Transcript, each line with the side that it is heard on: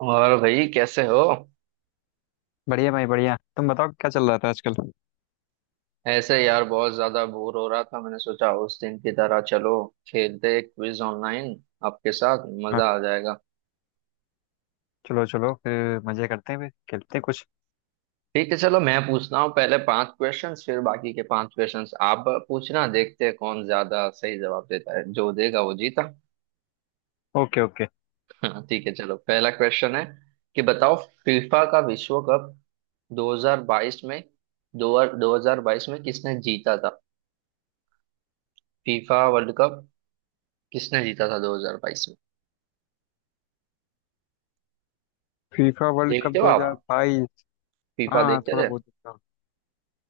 right: और भाई कैसे हो?
left: बढ़िया भाई बढ़िया। तुम बताओ क्या चल रहा था आजकल।
right: ऐसे यार बहुत ज्यादा बोर हो रहा था, मैंने सोचा उस दिन की तरह चलो खेलते क्विज ऑनलाइन, आपके साथ
left: हाँ।
right: मजा आ जाएगा।
left: चलो चलो फिर मजे करते हैं, फिर खेलते हैं कुछ।
right: ठीक है चलो मैं पूछता हूँ पहले पांच क्वेश्चंस, फिर बाकी के पांच क्वेश्चंस आप पूछना। देखते हैं कौन ज्यादा सही जवाब देता है। जो देगा वो जीता।
left: Okay okay.
right: हाँ, ठीक है चलो। पहला क्वेश्चन है कि बताओ फीफा का विश्व कप 2022 में दो 2022 में किसने जीता था? फीफा वर्ल्ड कप किसने जीता था 2022 में?
left: फीफा वर्ल्ड कप
right: देखते हो आप
left: 2022।
right: फीफा?
left: हाँ,
right: देखते
left: थोड़ा
right: थे?
left: बहुत देखा हूँ।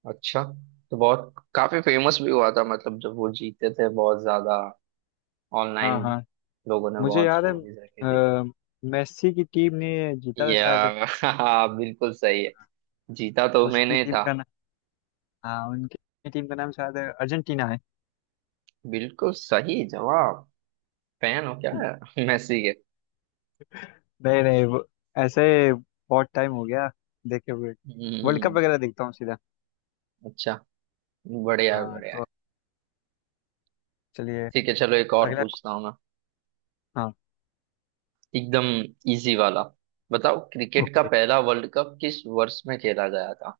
right: अच्छा। तो बहुत काफी फेमस भी हुआ था, मतलब जब वो जीते थे बहुत ज्यादा, ऑनलाइन
left: हाँ हाँ,
right: लोगों ने
left: मुझे
right: बहुत
left: याद है।
right: स्टोरीज रखी थी।
left: अ, मेस्सी की टीम ने जीता था
right: या
left: शायद।
right: हाँ, बिल्कुल सही है। जीता तो
left: उसकी
right: मैंने ही
left: टीम
right: था।
left: का नाम। हाँ, उनकी टीम का नाम शायद अर्जेंटीना है।
right: बिल्कुल सही जवाब। फैन हो क्या? मेसी के।
left: नहीं नहीं, वो ऐसे बहुत टाइम हो गया देखे हुए। वर्ल्ड कप
right: हम्म।
left: वगैरह देखता हूँ सीधा।
right: अच्छा। बढ़िया है,
left: हाँ
right: बढ़िया
left: तो
right: है।
left: चलिए।
right: ठीक है चलो एक और
left: अगला।
right: पूछता हूँ मैं,
left: हाँ।
right: एकदम इजी वाला। बताओ क्रिकेट का
left: ओके।
right: पहला वर्ल्ड कप किस वर्ष में खेला गया था?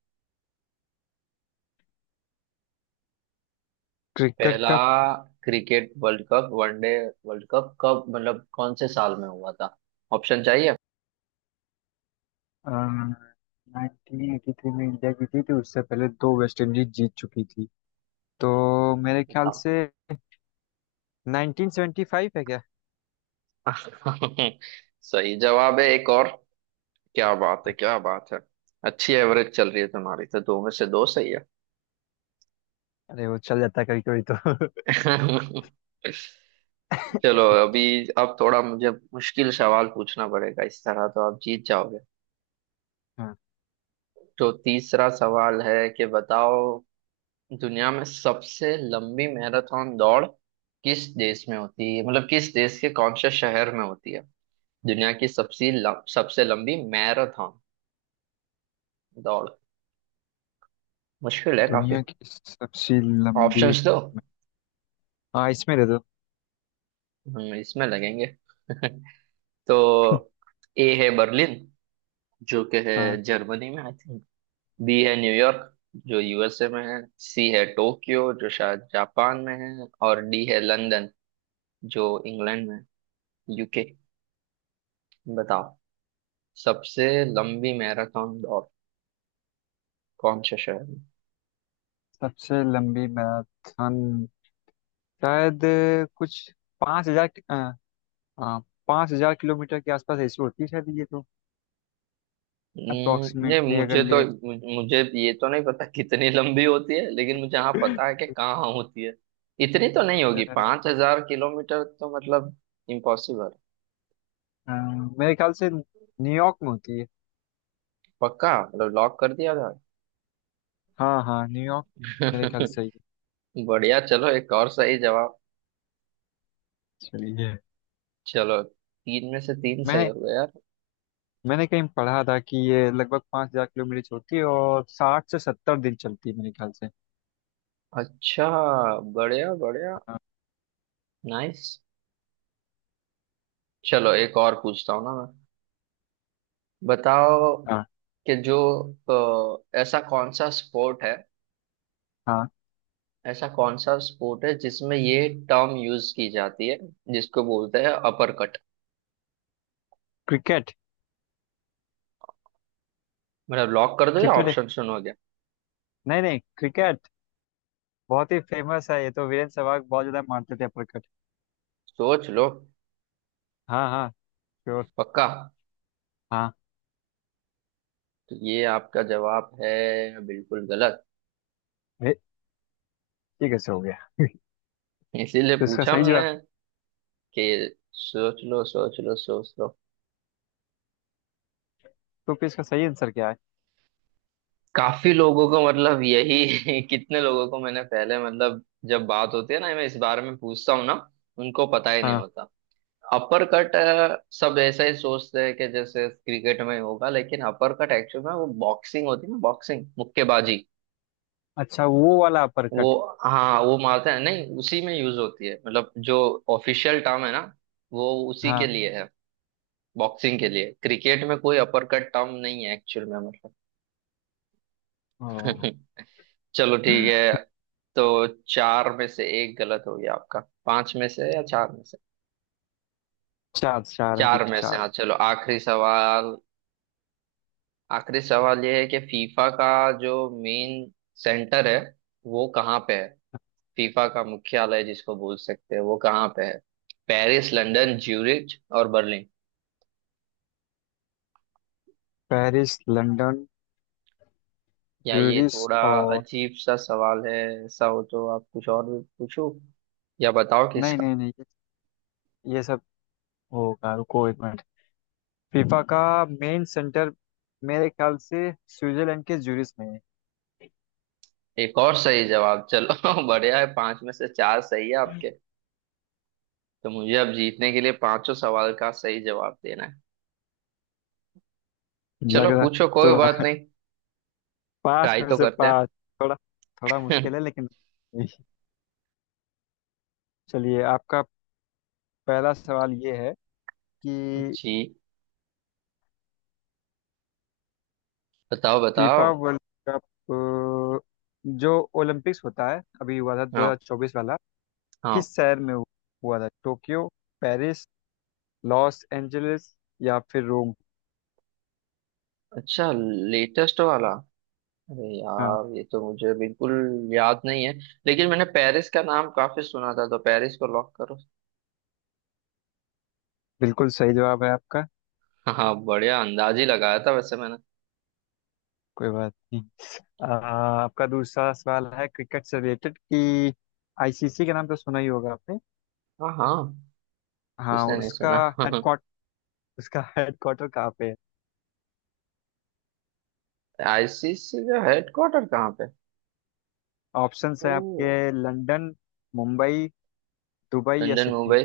left: क्रिकेट
right: पहला
left: का।
right: Cricket World Cup, one day World Cup कब, मतलब कौन से साल में हुआ था? ऑप्शन चाहिए?
left: 1983 में इंडिया जीती थी, उससे पहले दो वेस्ट इंडीज जीत चुकी थी तो मेरे ख्याल
right: बताओ।
left: से 1975 है क्या?
right: सही जवाब है। एक और। क्या बात है, क्या बात है। अच्छी एवरेज चल रही है तुम्हारी तो, दो में से दो सही है।
left: अरे वो चल जाता है कभी कभी तो।
right: चलो अभी अब थोड़ा मुझे मुश्किल सवाल पूछना पड़ेगा, इस तरह तो आप जीत जाओगे।
left: हाँ।
right: तो तीसरा सवाल है कि बताओ दुनिया में सबसे लंबी मैराथन दौड़ किस देश में होती है, मतलब किस देश के कौन से शहर में होती है? दुनिया की सबसे लंबी मैराथन दौड़। मुश्किल है काफी।
left: दुनिया की सबसे लंबी।
right: ऑप्शंस दो,
left: हाँ, इसमें दे दो।
right: हम इसमें लगेंगे। तो ए है बर्लिन, जो कि है
left: हाँ।
right: जर्मनी में आई थिंक। बी है न्यूयॉर्क, जो यूएसए में है। सी है टोक्यो, जो शायद जापान में है। और डी है लंदन, जो इंग्लैंड में, यूके। बताओ सबसे लंबी मैराथन दौड़ कौन से शहर में?
left: सबसे लंबी मैराथन शायद कुछ 5,000। हाँ। हाँ, 5,000 किलोमीटर के आसपास ऐसी होती है शायद, ये तो
right: ये
left: अप्रोक्सीमेटली
right: मुझे
left: अगर
right: तो,
left: ले तो।
right: मुझे मुझे ये तो नहीं पता कितनी लंबी होती है, लेकिन मुझे हाँ पता है कि कहाँ होती है। इतनी तो नहीं
left: अ,
right: होगी 5,000 किलोमीटर, तो मतलब इम्पॉसिबल।
left: अ, मेरे ख्याल से न्यूयॉर्क में होती है।
right: पक्का, मतलब लॉक कर दिया था।
left: हाँ हाँ, न्यूयॉर्क मेरे ख्याल से ही है।
right: बढ़िया, चलो एक और सही जवाब।
left: चलिए ये।
right: चलो तीन में से तीन सही
left: मैंने
right: हो गया यार।
left: मैंने कहीं पढ़ा था कि ये लगभग 5,000 किलोमीटर चलती है और 60 से 70 दिन चलती है मेरे ख्याल से।
right: अच्छा, बढ़िया बढ़िया।
left: हाँ
right: नाइस। चलो एक और पूछता हूँ ना। बताओ
left: हाँ
right: कि जो ऐसा कौन सा स्पोर्ट है,
left: हाँ।
right: ऐसा कौन सा स्पोर्ट है जिसमें ये टर्म यूज की जाती है, जिसको बोलते हैं अपर कट?
left: क्रिकेट
right: मतलब लॉक कर दो या
left: क्रिकेट।
right: ऑप्शन सुनोगे?
left: नहीं नहीं, क्रिकेट। बहुत ही फेमस है ये तो। वीरेंद्र सहवाग बहुत ज्यादा मानते थे अपना क्रिकेट।
right: सोच लो।
left: हाँ हाँ, श्योर।
right: पक्का?
left: हाँ।
right: तो ये आपका जवाब है। बिल्कुल गलत।
left: ये ये कैसे हो गया?
right: इसीलिए
left: तो इसका
right: पूछा
left: सही
right: हमने
left: जवाब।
right: कि सोच लो, सोच लो, सोच लो।
left: तो फिर इसका सही आंसर क्या है?
right: काफी लोगों को, मतलब यही कितने लोगों को मैंने पहले, मतलब जब बात होती है ना, मैं इस बारे में पूछता हूँ ना, उनको पता ही नहीं
left: हाँ।
right: होता। अपर कट, सब ऐसा ही सोचते हैं कि जैसे क्रिकेट में होगा, लेकिन अपर कट एक्चुअल में वो बॉक्सिंग होती है ना, बॉक्सिंग, मुक्केबाजी।
left: अच्छा, वो वाला अपर
right: वो,
left: कट।
right: हाँ वो मारते हैं नहीं, उसी में यूज होती है, मतलब जो ऑफिशियल टर्म है ना वो उसी के
left: हाँ।
right: लिए है, बॉक्सिंग के लिए। क्रिकेट में कोई अपर कट टर्म नहीं है एक्चुअल में, मतलब।
left: ओ।
right: चलो ठीक है। तो चार में से एक गलत हो गया आपका। पांच में से या चार में से?
left: चार चार है, अभी
right: चार
left: तो
right: में से, हाँ।
left: चार।
right: चलो आखिरी सवाल। आखिरी सवाल ये है कि फीफा का जो मेन सेंटर है, वो कहाँ पे है? फीफा का मुख्यालय जिसको बोल सकते हैं, वो कहाँ पे है? पेरिस, लंदन, ज्यूरिच और बर्लिन।
left: पेरिस लंदन
right: या ये
left: ज्यूरिख
right: थोड़ा
left: और।
right: अजीब सा सवाल है, ऐसा हो तो आप कुछ और भी पूछो, या बताओ कि
left: नहीं
right: इसका।
left: नहीं नहीं, ये सब होगा, रुको एक मिनट। फीफा का मेन सेंटर मेरे ख्याल से स्विट्जरलैंड के ज्यूरिख में है।
right: एक और सही जवाब, चलो। बढ़िया है, पांच में से चार सही है आपके। तो मुझे अब जीतने के लिए पांचों सवाल का सही जवाब देना है।
left: लग
right: चलो
left: रहा,
right: पूछो,
left: तो
right: कोई बात
left: रहा
right: नहीं।
left: पाँच
right: ट्राई
left: में
right: तो
left: से
right: करते
left: पाँच। थोड़ा थोड़ा
right: हैं।
left: मुश्किल है लेकिन। चलिए आपका पहला सवाल ये है कि
right: जी बताओ, बताओ।
left: फीफा वर्ल्ड कप, जो ओलंपिक्स होता है, अभी हुआ था
right: हाँ।
left: 2024 वाला,
right: हाँ।
left: किस शहर में हुआ था? टोक्यो, पेरिस, लॉस एंजलिस या फिर रोम?
right: अच्छा, लेटेस्ट वाला। अरे
left: हाँ
right: यार ये तो मुझे बिल्कुल याद नहीं है, लेकिन मैंने पेरिस का नाम काफी सुना था, तो पेरिस को लॉक करो।
left: बिल्कुल सही जवाब है आपका।
right: हाँ बढ़िया। अंदाज ही लगाया था वैसे मैंने।
left: कोई बात नहीं। आपका दूसरा सवाल है क्रिकेट से रिलेटेड कि आईसीसी का नाम तो सुना ही होगा आपने।
right: हाँ हाँ।
left: हाँ,
right: किसने नहीं सुना।
left: हेडक्वार्ट उसका हेडक्वार्टर कहाँ पे है?
right: आईसीसी का हेडक्वार्टर कहाँ पे?
left: ऑप्शंस है
right: ओ,
left: आपके। लंदन, मुंबई, दुबई या
right: London,
left: Sydney.
right: Mumbai.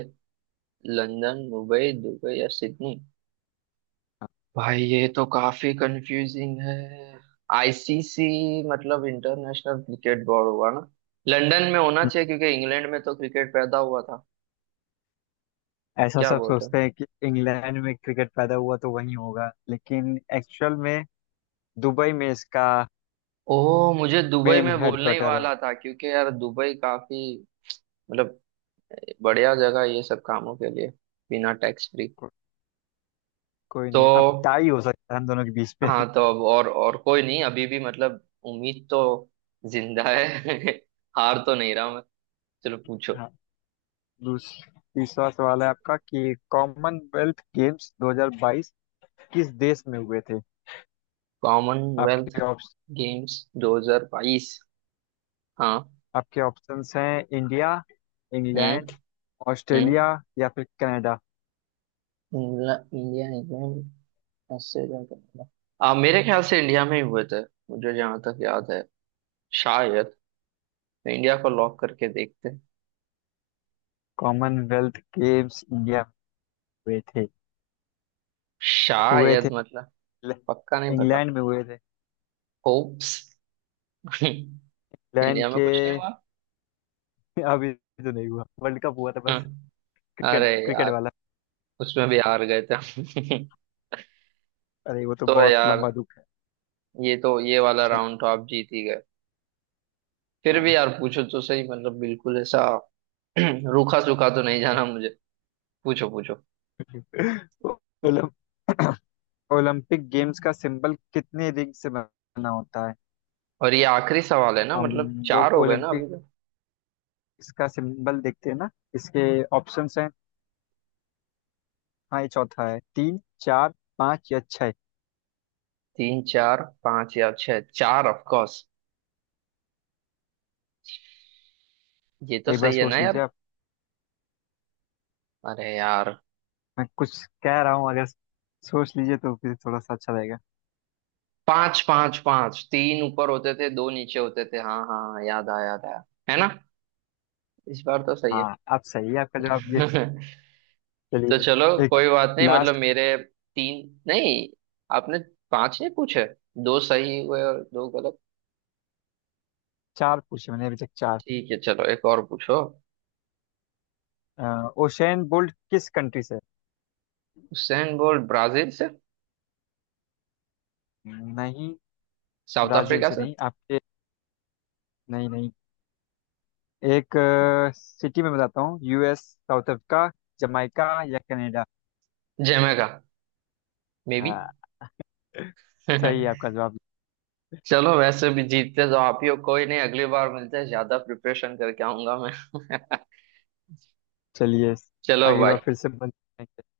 right: London, Mumbai, Dubai या सिडनी। भाई ये तो काफी कंफ्यूजिंग है। आईसीसी, मतलब इंटरनेशनल क्रिकेट बोर्ड हुआ ना, लंदन में होना
left: हम्म,
right: चाहिए क्योंकि इंग्लैंड में तो क्रिकेट पैदा हुआ था।
left: ऐसा
right: क्या
left: सब
right: बोल रहे हो?
left: सोचते हैं कि इंग्लैंड में क्रिकेट पैदा हुआ तो वहीं होगा, लेकिन एक्चुअल में दुबई में इसका
right: ओह, मुझे दुबई
left: मेन
right: में बोलने ही
left: हेडक्वार्टर है।
right: वाला था, क्योंकि यार दुबई काफी, मतलब, बढ़िया जगह है ये सब कामों के लिए, बिना टैक्स फ्री।
left: को, कोई
right: तो
left: नहीं, अब टाई हो सकता है हम दोनों के बीच में।
right: हाँ, तो अब और कोई नहीं, अभी भी मतलब उम्मीद तो जिंदा है। हार तो नहीं रहा मैं। चलो पूछो।
left: हाँ। दूस- तीसरा सवाल है आपका कि कॉमनवेल्थ गेम्स 2022 किस देश में हुए थे?
right: कॉमनवेल्थ
left: आपके ऑप्श
right: गेम्स 2022। हाँ।
left: आपके ऑप्शंस हैं इंडिया,
right: हम्म।
left: इंग्लैंड, ऑस्ट्रेलिया
right: हम्म।
left: या फिर Canada.
right: England, India, England, Australia, Canada. आ, मेरे ख्याल से इंडिया में ही हुए थे, मुझे जहां तक याद है शायद, तो इंडिया को लॉक करके देखते हैं।
left: कॉमनवेल्थ गेम्स इंडिया में हुए थे। हुए
right: शायद,
left: थे
right: मतलब
left: इंग्ल-
right: पक्का नहीं पता।
left: इंग्लैंड में हुए थे।
right: होप्स।
left: इंग्लैंड
right: इंडिया में
left: के।
right: कुछ नहीं हुआ।
left: अभी तो नहीं हुआ, वर्ल्ड कप हुआ था बस।
right: हम्म,
left: क्रिकेट,
right: अरे
left: क्रिकेट
right: यार
left: वाला।
right: उसमें भी हार गए थे हम।
left: अरे वो तो
right: तो
left: बहुत
right: यार,
left: लंबा दुख है।
right: ये तो ये वाला
left: चलिए।
right: राउंड तो आप जीत ही गए। फिर
left: हाँ।
right: भी यार पूछो तो सही, मतलब बिल्कुल ऐसा रूखा सूखा तो नहीं जाना मुझे। पूछो पूछो।
left: ओ- ओलम- ओलंपिक गेम्स का सिंबल कितने रिंग से बना होता है?
right: और ये आखिरी सवाल है ना,
left: हम
right: मतलब
left: लोग
right: चार हो गए ना अभी
left: ओलंपिक,
right: तक?
left: इसका सिंबल देखते हैं ना। इसके ऑप्शंस हैं। हाँ ये चौथा है। तीन, चार, पाँच या छः?
right: तीन, चार, पांच या छह? चार, ऑफ कोर्स, ये तो
left: एक बार
right: सही है ना
left: सोच लीजिए
right: यार।
left: आप।
right: अरे यार।
left: मैं कुछ कह रहा हूँ, अगर सोच लीजिए तो फिर थोड़ा सा अच्छा रहेगा।
right: पांच, पांच पांच, तीन ऊपर होते थे दो नीचे होते थे, हाँ हाँ हाँ, याद आया याद आया, है ना? इस बार तो सही
left: हाँ आप सही है, आपका जवाब ये।
right: है। तो
left: चलिए।
right: चलो,
left: एक
right: कोई बात नहीं, मतलब
left: लास्ट।
right: मेरे तीन नहीं, आपने पांच नहीं पूछे, दो सही हुए और दो गलत।
left: चार पूछे मैंने अभी तक, चार।
right: ठीक है चलो एक और पूछो।
left: ओशेन बोल्ट किस कंट्री से है?
right: हुसैन बोल्ट ब्राजील से।
left: नहीं।
right: साउथ
left: ब्राजील
right: अफ्रीका
left: से
right: से।
left: नहीं। आपके। नहीं नहीं, एक सिटी में बताता हूँ। यूएस, साउथ अफ्रीका, जमाइका या कनाडा।
right: जमेगा, मे बी।
left: हाँ सही है आपका जवाब।
right: चलो वैसे भी जीतते तो आप ही हो, कोई नहीं, अगली बार मिलते हैं, ज्यादा प्रिपरेशन करके आऊंगा मैं।
left: चलिए।
right: चलो
left: अगली बार
right: भाई।
left: फिर से मिलेंगे।